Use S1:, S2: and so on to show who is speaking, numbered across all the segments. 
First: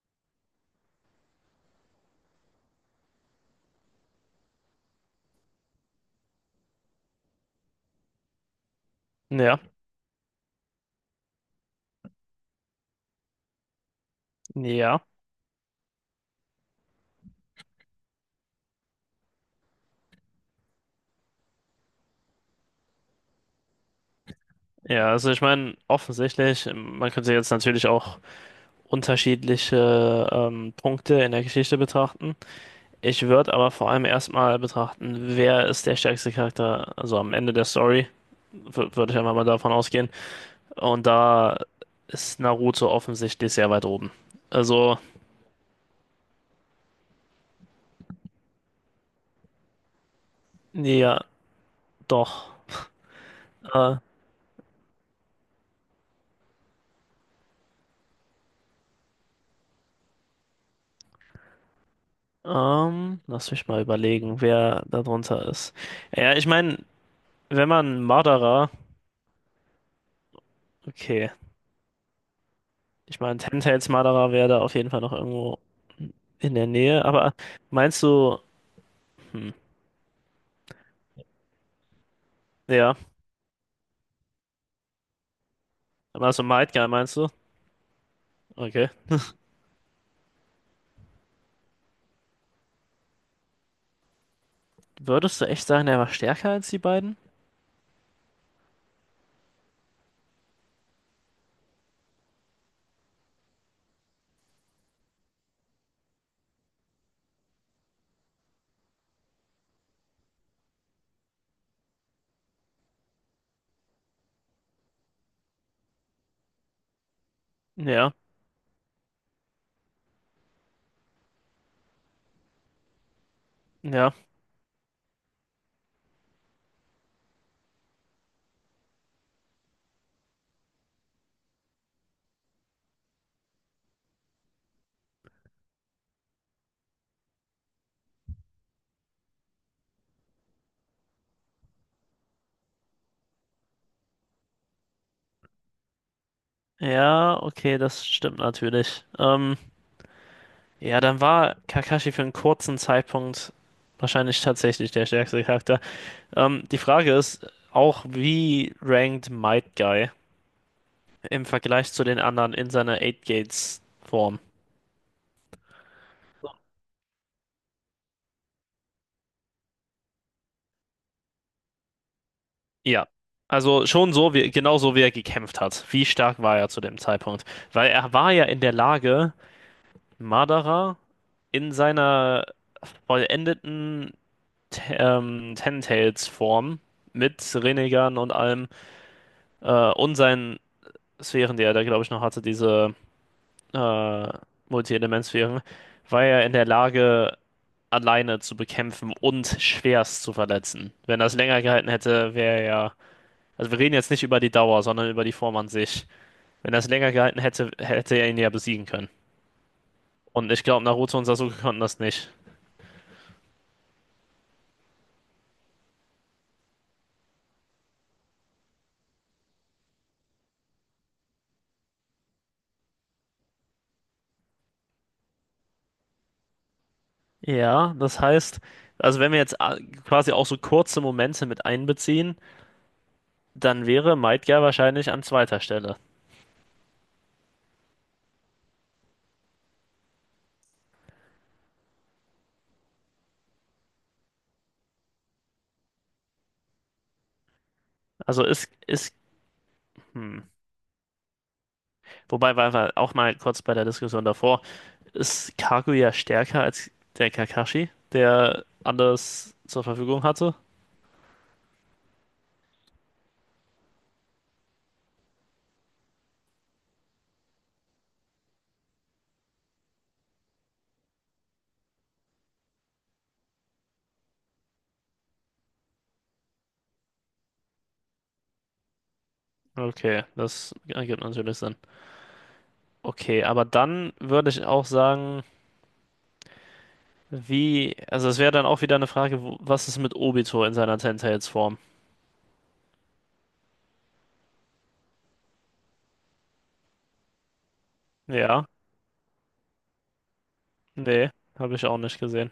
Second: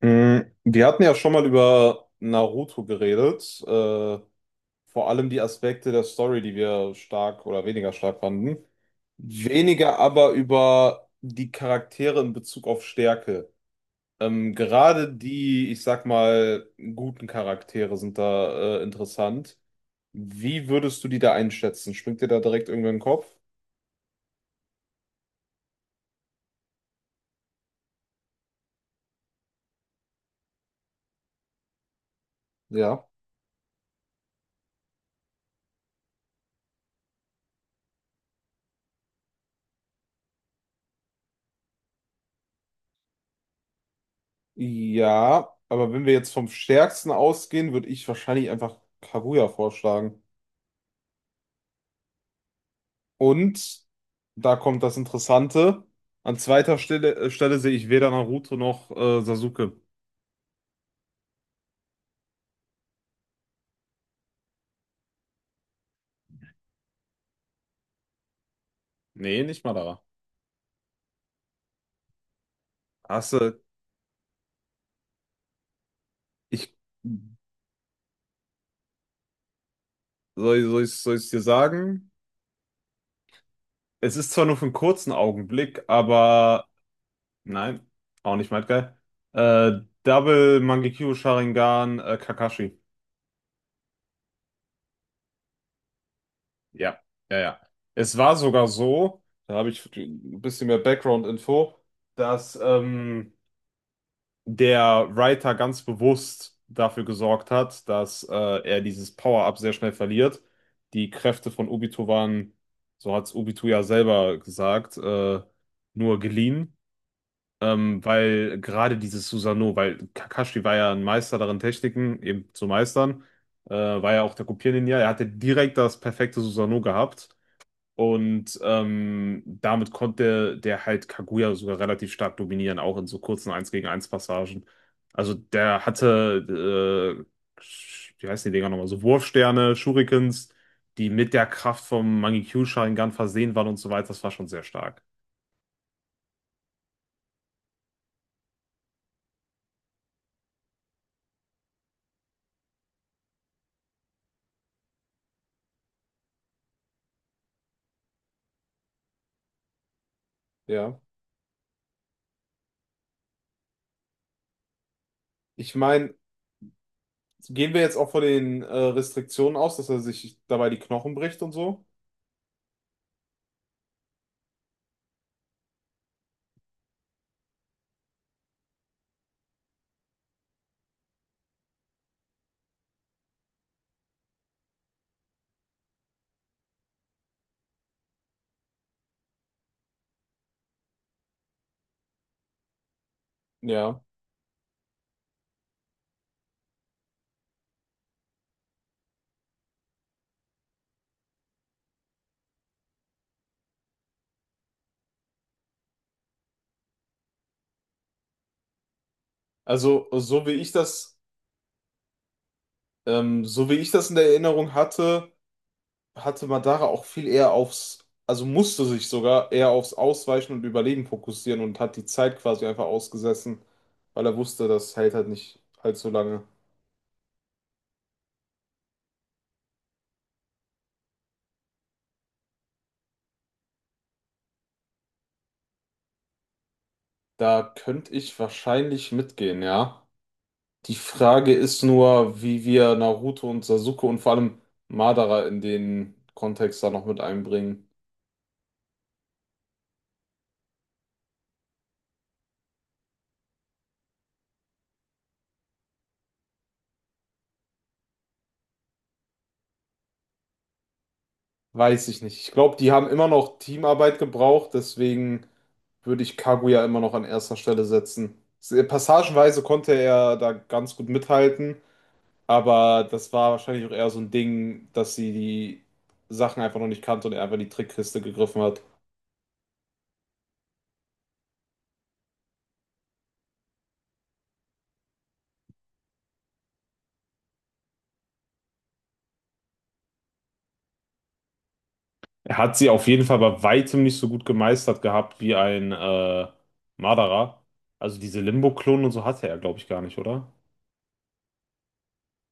S1: Wir hatten ja schon mal über Naruto geredet, vor allem die Aspekte der Story, die wir stark oder weniger stark fanden.
S2: Ja,
S1: Weniger aber über die Charaktere in Bezug auf Stärke.
S2: ja,
S1: Gerade die, ich sag mal, guten Charaktere sind da interessant. Wie würdest du die da einschätzen? Springt dir da direkt irgendwer in den Kopf?
S2: ja. Also ich meine, offensichtlich, man könnte jetzt natürlich auch unterschiedliche Punkte in der Geschichte betrachten.
S1: Ja.
S2: Ich würde aber vor allem erstmal betrachten, wer ist der stärkste Charakter, also am Ende der Story, würde ich einfach mal davon ausgehen. Und da ist Naruto offensichtlich sehr weit oben. Also,
S1: Ja, aber wenn wir jetzt vom Stärksten ausgehen, würde ich wahrscheinlich einfach Kaguya vorschlagen.
S2: ja, doch.
S1: Und
S2: Äh,
S1: da kommt das Interessante. An zweiter Stelle, Stelle sehe ich weder Naruto noch Sasuke.
S2: lass mich mal überlegen, wer da drunter ist. Ja, ich meine, wenn man Madara,
S1: Nee, nicht Madara.
S2: okay. Ich
S1: Hast
S2: meine,
S1: du,
S2: Telltales Marderer wäre da auf jeden Fall noch irgendwo in der
S1: ich,
S2: Nähe. Aber meinst du, hm,
S1: soll, soll ich dir sagen?
S2: ja,
S1: Es ist zwar nur für einen kurzen Augenblick,
S2: also
S1: aber
S2: Might Guy meinst du?
S1: nein, auch nicht mal
S2: Okay.
S1: geil. Double Mangekyou Sharingan Kakashi.
S2: Würdest du echt sagen, er war stärker als die
S1: Ja,
S2: beiden?
S1: ja, ja. Es war sogar so, da habe ich ein bisschen mehr Background-Info, dass der Writer ganz bewusst dafür gesorgt hat, dass er dieses Power-Up sehr schnell verliert. Die Kräfte von Obito waren, so hat es Obito ja selber gesagt, nur geliehen,
S2: Ja,
S1: weil gerade dieses Susanoo, weil Kakashi war ja ein Meister darin, Techniken eben zu meistern,
S2: ja.
S1: war ja auch der Kopierninja, er hatte direkt das perfekte Susanoo gehabt. Und damit konnte der halt Kaguya sogar relativ stark dominieren, auch in so kurzen eins gegen eins Passagen. Also der hatte, äh, wie heißen die Dinger nochmal, so Wurfsterne, Shurikens, die mit der Kraft vom Mangekyou-Sharingan versehen waren und so weiter. Das war schon sehr stark.
S2: Ja, okay, das stimmt natürlich. Ja, dann war Kakashi für einen kurzen Zeitpunkt wahrscheinlich tatsächlich der stärkste Charakter. Die Frage ist auch, wie rankt Might Guy
S1: Ja.
S2: im Vergleich zu den anderen in seiner Eight Gates Form?
S1: Ich meine, gehen wir jetzt auch von den Restriktionen aus, dass er sich dabei die Knochen bricht und so?
S2: Ja, also schon so, wie, genau so, wie er gekämpft hat. Wie stark war er zu dem Zeitpunkt? Weil er war ja in der Lage, Madara in seiner vollendeten Ten Tails Form mit Rinnegan und allem und seinen Sphären, die er da, glaube ich, noch hatte, diese
S1: Ja.
S2: äh, Multi-Element-Sphären, war er in der Lage, alleine zu bekämpfen und schwerst zu verletzen. Wenn das länger gehalten hätte, wäre er ja. Also wir reden jetzt nicht über die Dauer, sondern über die Form an sich. Wenn er es länger gehalten hätte, hätte er ihn ja besiegen können.
S1: Also, so wie
S2: Und ich
S1: ich
S2: glaube,
S1: das,
S2: Naruto und Sasuke konnten das nicht.
S1: so wie ich das in der Erinnerung hatte, hatte Madara auch viel eher aufs, also musste sich sogar eher aufs Ausweichen und Überleben fokussieren und hat die Zeit quasi einfach ausgesessen, weil er wusste, das hält halt nicht allzu lange.
S2: Ja, das heißt, also wenn wir jetzt quasi auch so kurze Momente mit einbeziehen, dann wäre Madara wahrscheinlich an zweiter Stelle.
S1: Da könnte ich wahrscheinlich mitgehen, ja. Die Frage ist nur, wie wir Naruto und Sasuke und vor allem Madara in den Kontext da noch mit einbringen.
S2: Also ist, hm. Wobei, weil wir auch mal kurz bei der Diskussion davor, ist Kaguya stärker als der Kakashi, der alles zur Verfügung hatte?
S1: Weiß ich nicht. Ich glaube, die haben immer noch Teamarbeit gebraucht, deswegen würde ich Kaguya ja immer noch an erster Stelle setzen. Passagenweise konnte er da ganz gut mithalten, aber das war wahrscheinlich auch eher so ein Ding, dass sie die Sachen einfach noch nicht kannte und er einfach in die Trickkiste gegriffen hat.
S2: Okay, das ergibt natürlich Sinn. Okay, aber dann würde ich auch sagen, wie, also es wäre dann auch wieder eine Frage, wo, was ist mit Obito in seiner Ten-Tails-Form?
S1: Er hat sie auf jeden Fall bei weitem nicht so gut gemeistert gehabt wie ein Madara. Also diese
S2: Ja,
S1: Limbo-Klonen und so hatte er, glaube ich, gar nicht, oder?
S2: nee, habe ich auch nicht gesehen.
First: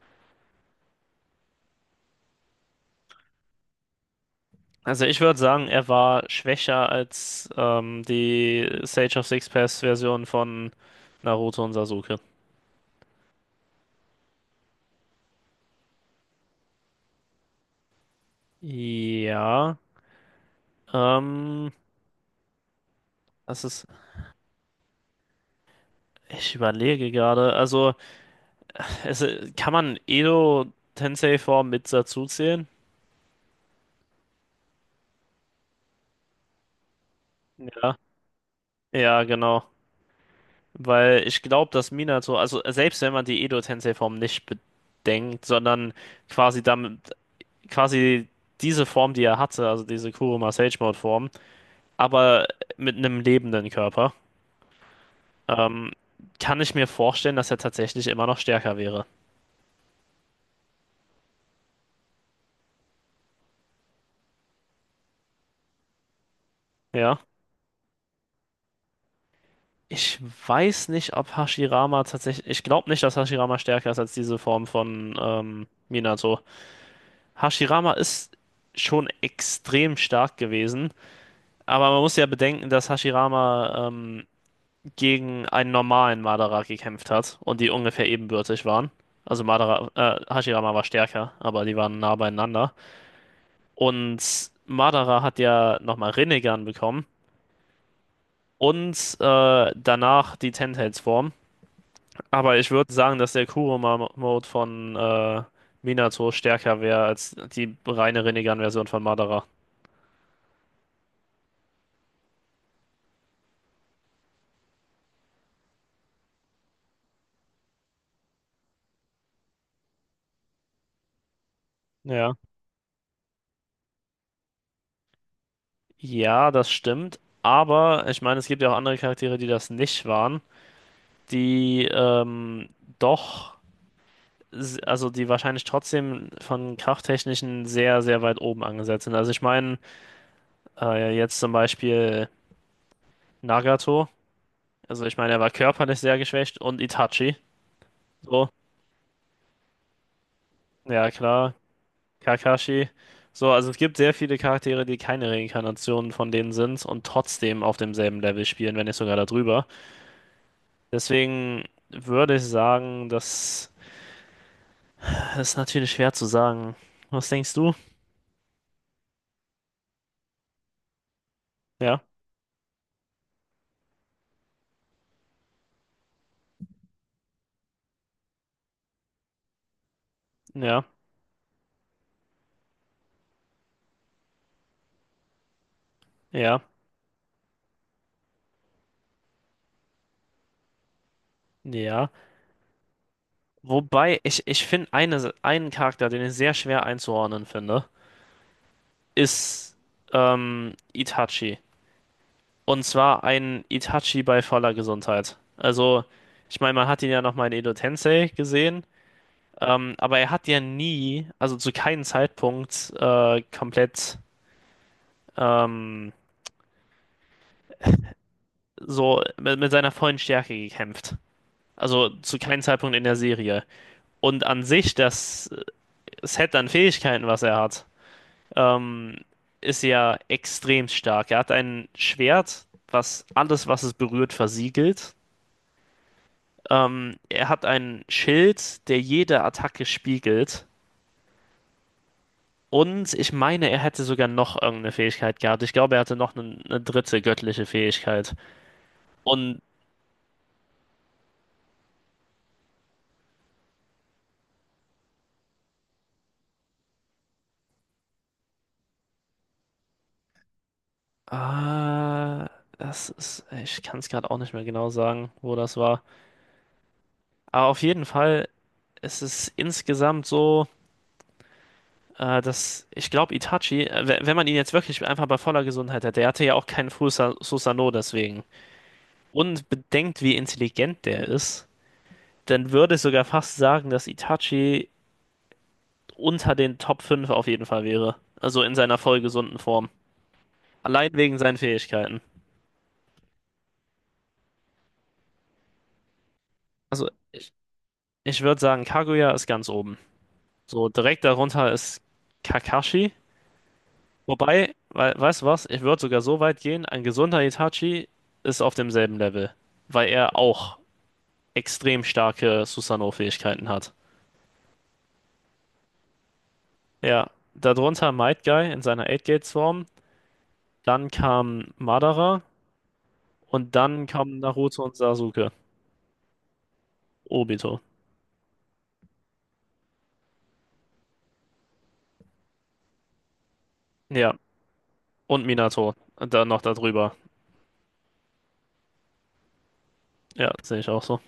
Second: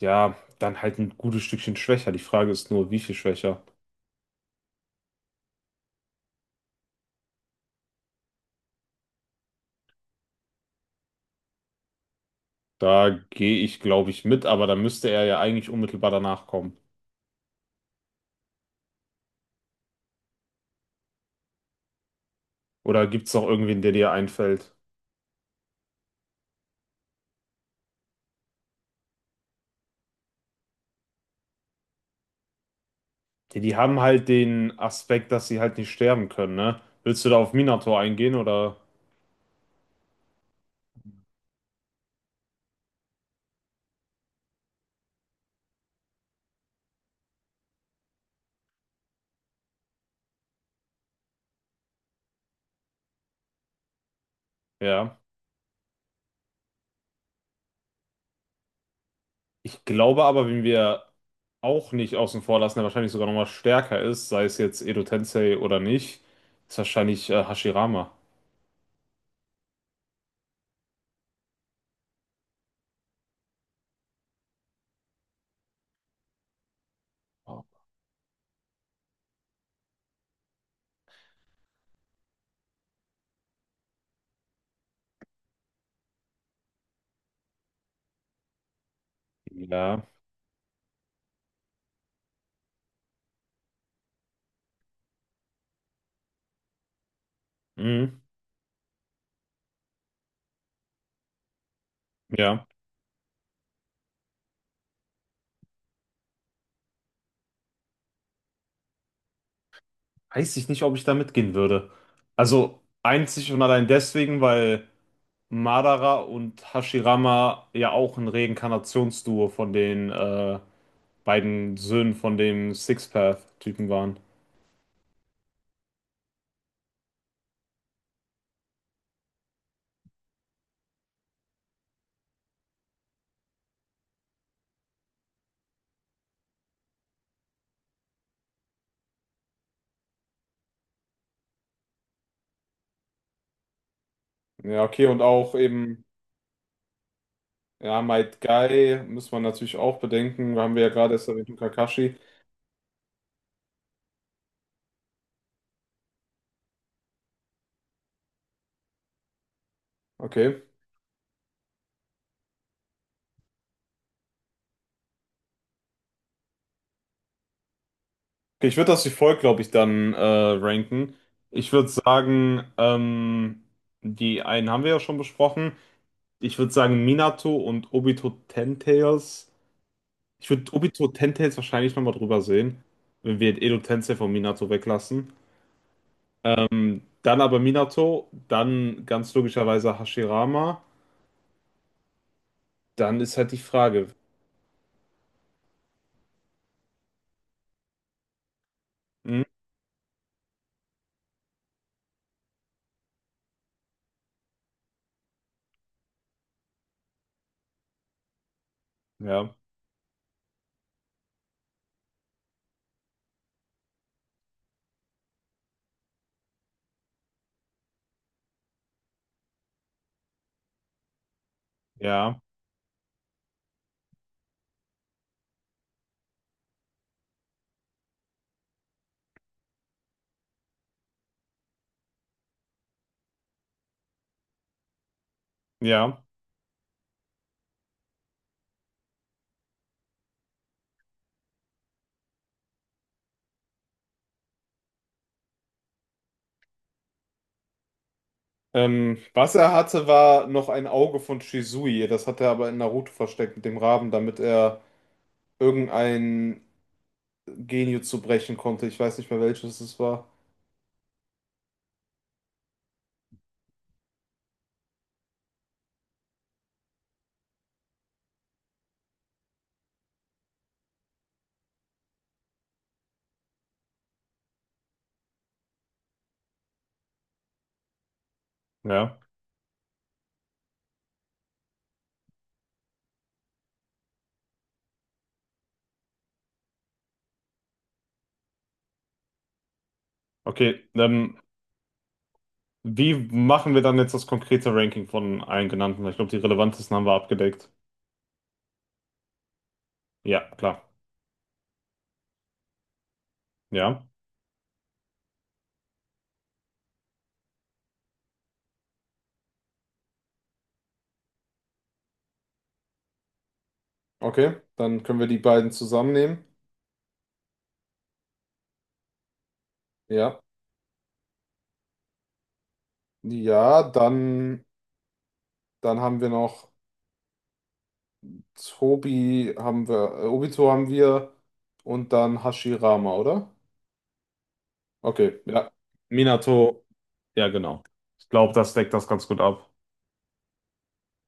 S1: Ja, dann halt ein gutes Stückchen schwächer. Die Frage ist nur, wie viel schwächer?
S2: Also ich würde sagen, er war schwächer als die Sage of Six Paths-Version von Naruto und Sasuke.
S1: Da gehe ich, glaube ich, mit, aber da müsste er ja eigentlich unmittelbar danach kommen.
S2: Ja, ähm,
S1: Oder gibt es noch
S2: das
S1: irgendwen,
S2: ist,
S1: der dir einfällt?
S2: ich überlege gerade, also es, kann man Edo Tensei-Form mit dazu zählen?
S1: Die, die haben halt den Aspekt, dass sie halt nicht sterben können, ne? Willst du da auf
S2: Ja,
S1: Minato eingehen oder?
S2: ja, genau. Weil ich glaube, dass Minato, also selbst wenn man die Edo-Tensei-Form nicht bedenkt, sondern quasi damit, quasi diese Form, die er hatte, also diese Kuruma Sage Mode-Form, aber mit einem lebenden Körper,
S1: Ja.
S2: ähm, kann ich mir vorstellen, dass er tatsächlich immer noch stärker wäre.
S1: Ich glaube aber, wenn wir auch nicht außen vor lassen, der wahrscheinlich sogar nochmal stärker ist, sei es jetzt Edo Tensei oder nicht, ist
S2: Ja.
S1: wahrscheinlich Hashirama.
S2: Ich weiß nicht, ob Hashirama tatsächlich. Ich glaube nicht, dass Hashirama stärker ist als diese Form von Minato.
S1: Oh.
S2: Hashirama ist schon extrem stark gewesen. Aber man muss ja bedenken, dass Hashirama gegen einen normalen Madara gekämpft hat und die ungefähr ebenbürtig waren. Also Madara,
S1: Ja.
S2: Hashirama war stärker, aber die waren nah beieinander. Und Madara hat ja nochmal Rinnegan bekommen
S1: Mhm.
S2: und danach die Ten-Tails-Form. Aber
S1: Ja.
S2: ich würde sagen, dass der Kurama-Mode von Minato stärker wäre als die reine Rinnegan-Version von Madara.
S1: Weiß ich nicht, ob ich da mitgehen würde. Also einzig und allein deswegen, weil Madara und Hashirama ja auch ein Reinkarnationsduo von den beiden Söhnen
S2: Ja.
S1: von dem Six Path typen waren.
S2: Ja, das stimmt. Aber ich meine, es gibt ja auch andere Charaktere, die das nicht waren, die doch, also die wahrscheinlich trotzdem von krafttechnischen sehr, sehr weit oben angesetzt sind. Also ich meine, jetzt zum Beispiel Nagato,
S1: Ja,
S2: also
S1: okay,
S2: ich
S1: und
S2: meine, er war
S1: auch
S2: körperlich
S1: eben,
S2: sehr geschwächt und Itachi,
S1: ja, Might
S2: so,
S1: Guy muss man natürlich auch bedenken. Haben wir ja
S2: ja
S1: gerade erst erwähnt,
S2: klar,
S1: und Kakashi.
S2: Kakashi, so, also es gibt sehr viele Charaktere, die keine Reinkarnationen von denen sind und trotzdem auf demselben Level spielen, wenn nicht sogar darüber.
S1: Okay.
S2: Deswegen würde ich sagen, das ist natürlich schwer zu sagen. Was denkst du?
S1: Okay, ich würde das wie folgt, glaube ich, dann ranken. Ich würde
S2: Ja,
S1: sagen, die einen haben wir ja schon besprochen. Ich würde sagen, Minato und Obito Ten Tails. Ich würde
S2: ja.
S1: Obito Tentails wahrscheinlich nochmal drüber sehen, wenn wir Edo Tensei von Minato weglassen.
S2: Ja.
S1: Dann aber Minato, dann ganz logischerweise Hashirama.
S2: Ja.
S1: Dann ist halt die Frage.
S2: Wobei, ich finde einen Charakter, den ich sehr schwer einzuordnen finde,
S1: Hm?
S2: ist Itachi. Und zwar ein Itachi bei voller Gesundheit. Also, ich meine, man hat ihn ja nochmal in Edo Tensei gesehen,
S1: Ja,
S2: aber er hat ja nie, also zu keinem Zeitpunkt, komplett ähm, so mit seiner vollen Stärke gekämpft. Also zu
S1: ja,
S2: keinem Zeitpunkt in der Serie. Und an sich, das Set an Fähigkeiten, was er hat. ähm, ist ja extrem stark. Er hat ein Schwert, was alles, was es berührt, versiegelt.
S1: ja.
S2: Er hat ein Schild, der jede Attacke spiegelt. Und ich meine, er hätte sogar noch irgendeine Fähigkeit gehabt. Ich glaube, er hatte noch eine dritte göttliche Fähigkeit.
S1: Was
S2: Und
S1: er hatte, war noch ein Auge von Shisui. Das hat er aber in Naruto versteckt mit dem Raben, damit er irgendein Genjutsu brechen konnte. Ich weiß nicht mehr welches es war.
S2: äh, das ist, ich kann es gerade auch nicht mehr genau sagen, wo das war. Aber auf jeden Fall ist es insgesamt so. Das, ich glaube, Itachi, wenn man ihn jetzt wirklich einfach bei voller Gesundheit hätte, der hatte ja auch keinen Susanoo deswegen.
S1: Ja,
S2: Und bedenkt, wie intelligent der ist, dann würde ich sogar fast sagen, dass Itachi unter den Top 5 auf jeden Fall wäre. Also in seiner voll gesunden Form.
S1: okay.
S2: Allein wegen seinen Fähigkeiten.
S1: Wie machen wir dann jetzt das konkrete Ranking von allen genannten? Weil ich glaube, die relevantesten haben
S2: Also
S1: wir
S2: ich,
S1: abgedeckt.
S2: ich würde sagen, Kaguya ist ganz oben.
S1: Ja, klar.
S2: So direkt darunter ist Kakashi.
S1: Ja.
S2: Wobei, weißt du was? Ich würde sogar so weit gehen, ein gesunder Itachi ist auf demselben Level, weil er auch extrem starke Susanoo-Fähigkeiten hat.
S1: Okay, dann können wir die beiden zusammennehmen.
S2: Ja, darunter Might Guy in seiner Eight gate form,
S1: Ja.
S2: dann kam Madara und
S1: Ja,
S2: dann kamen
S1: dann,
S2: Naruto und Sasuke,
S1: dann haben wir noch
S2: Obito.
S1: Tobi, haben wir, Obito haben wir und dann Hashirama, oder?
S2: Ja,
S1: Okay,
S2: und
S1: ja.
S2: Minato, dann noch
S1: Minato.
S2: darüber.
S1: Ja, genau. Ich glaube, das deckt das ganz gut ab.
S2: Ja, sehe ich auch so.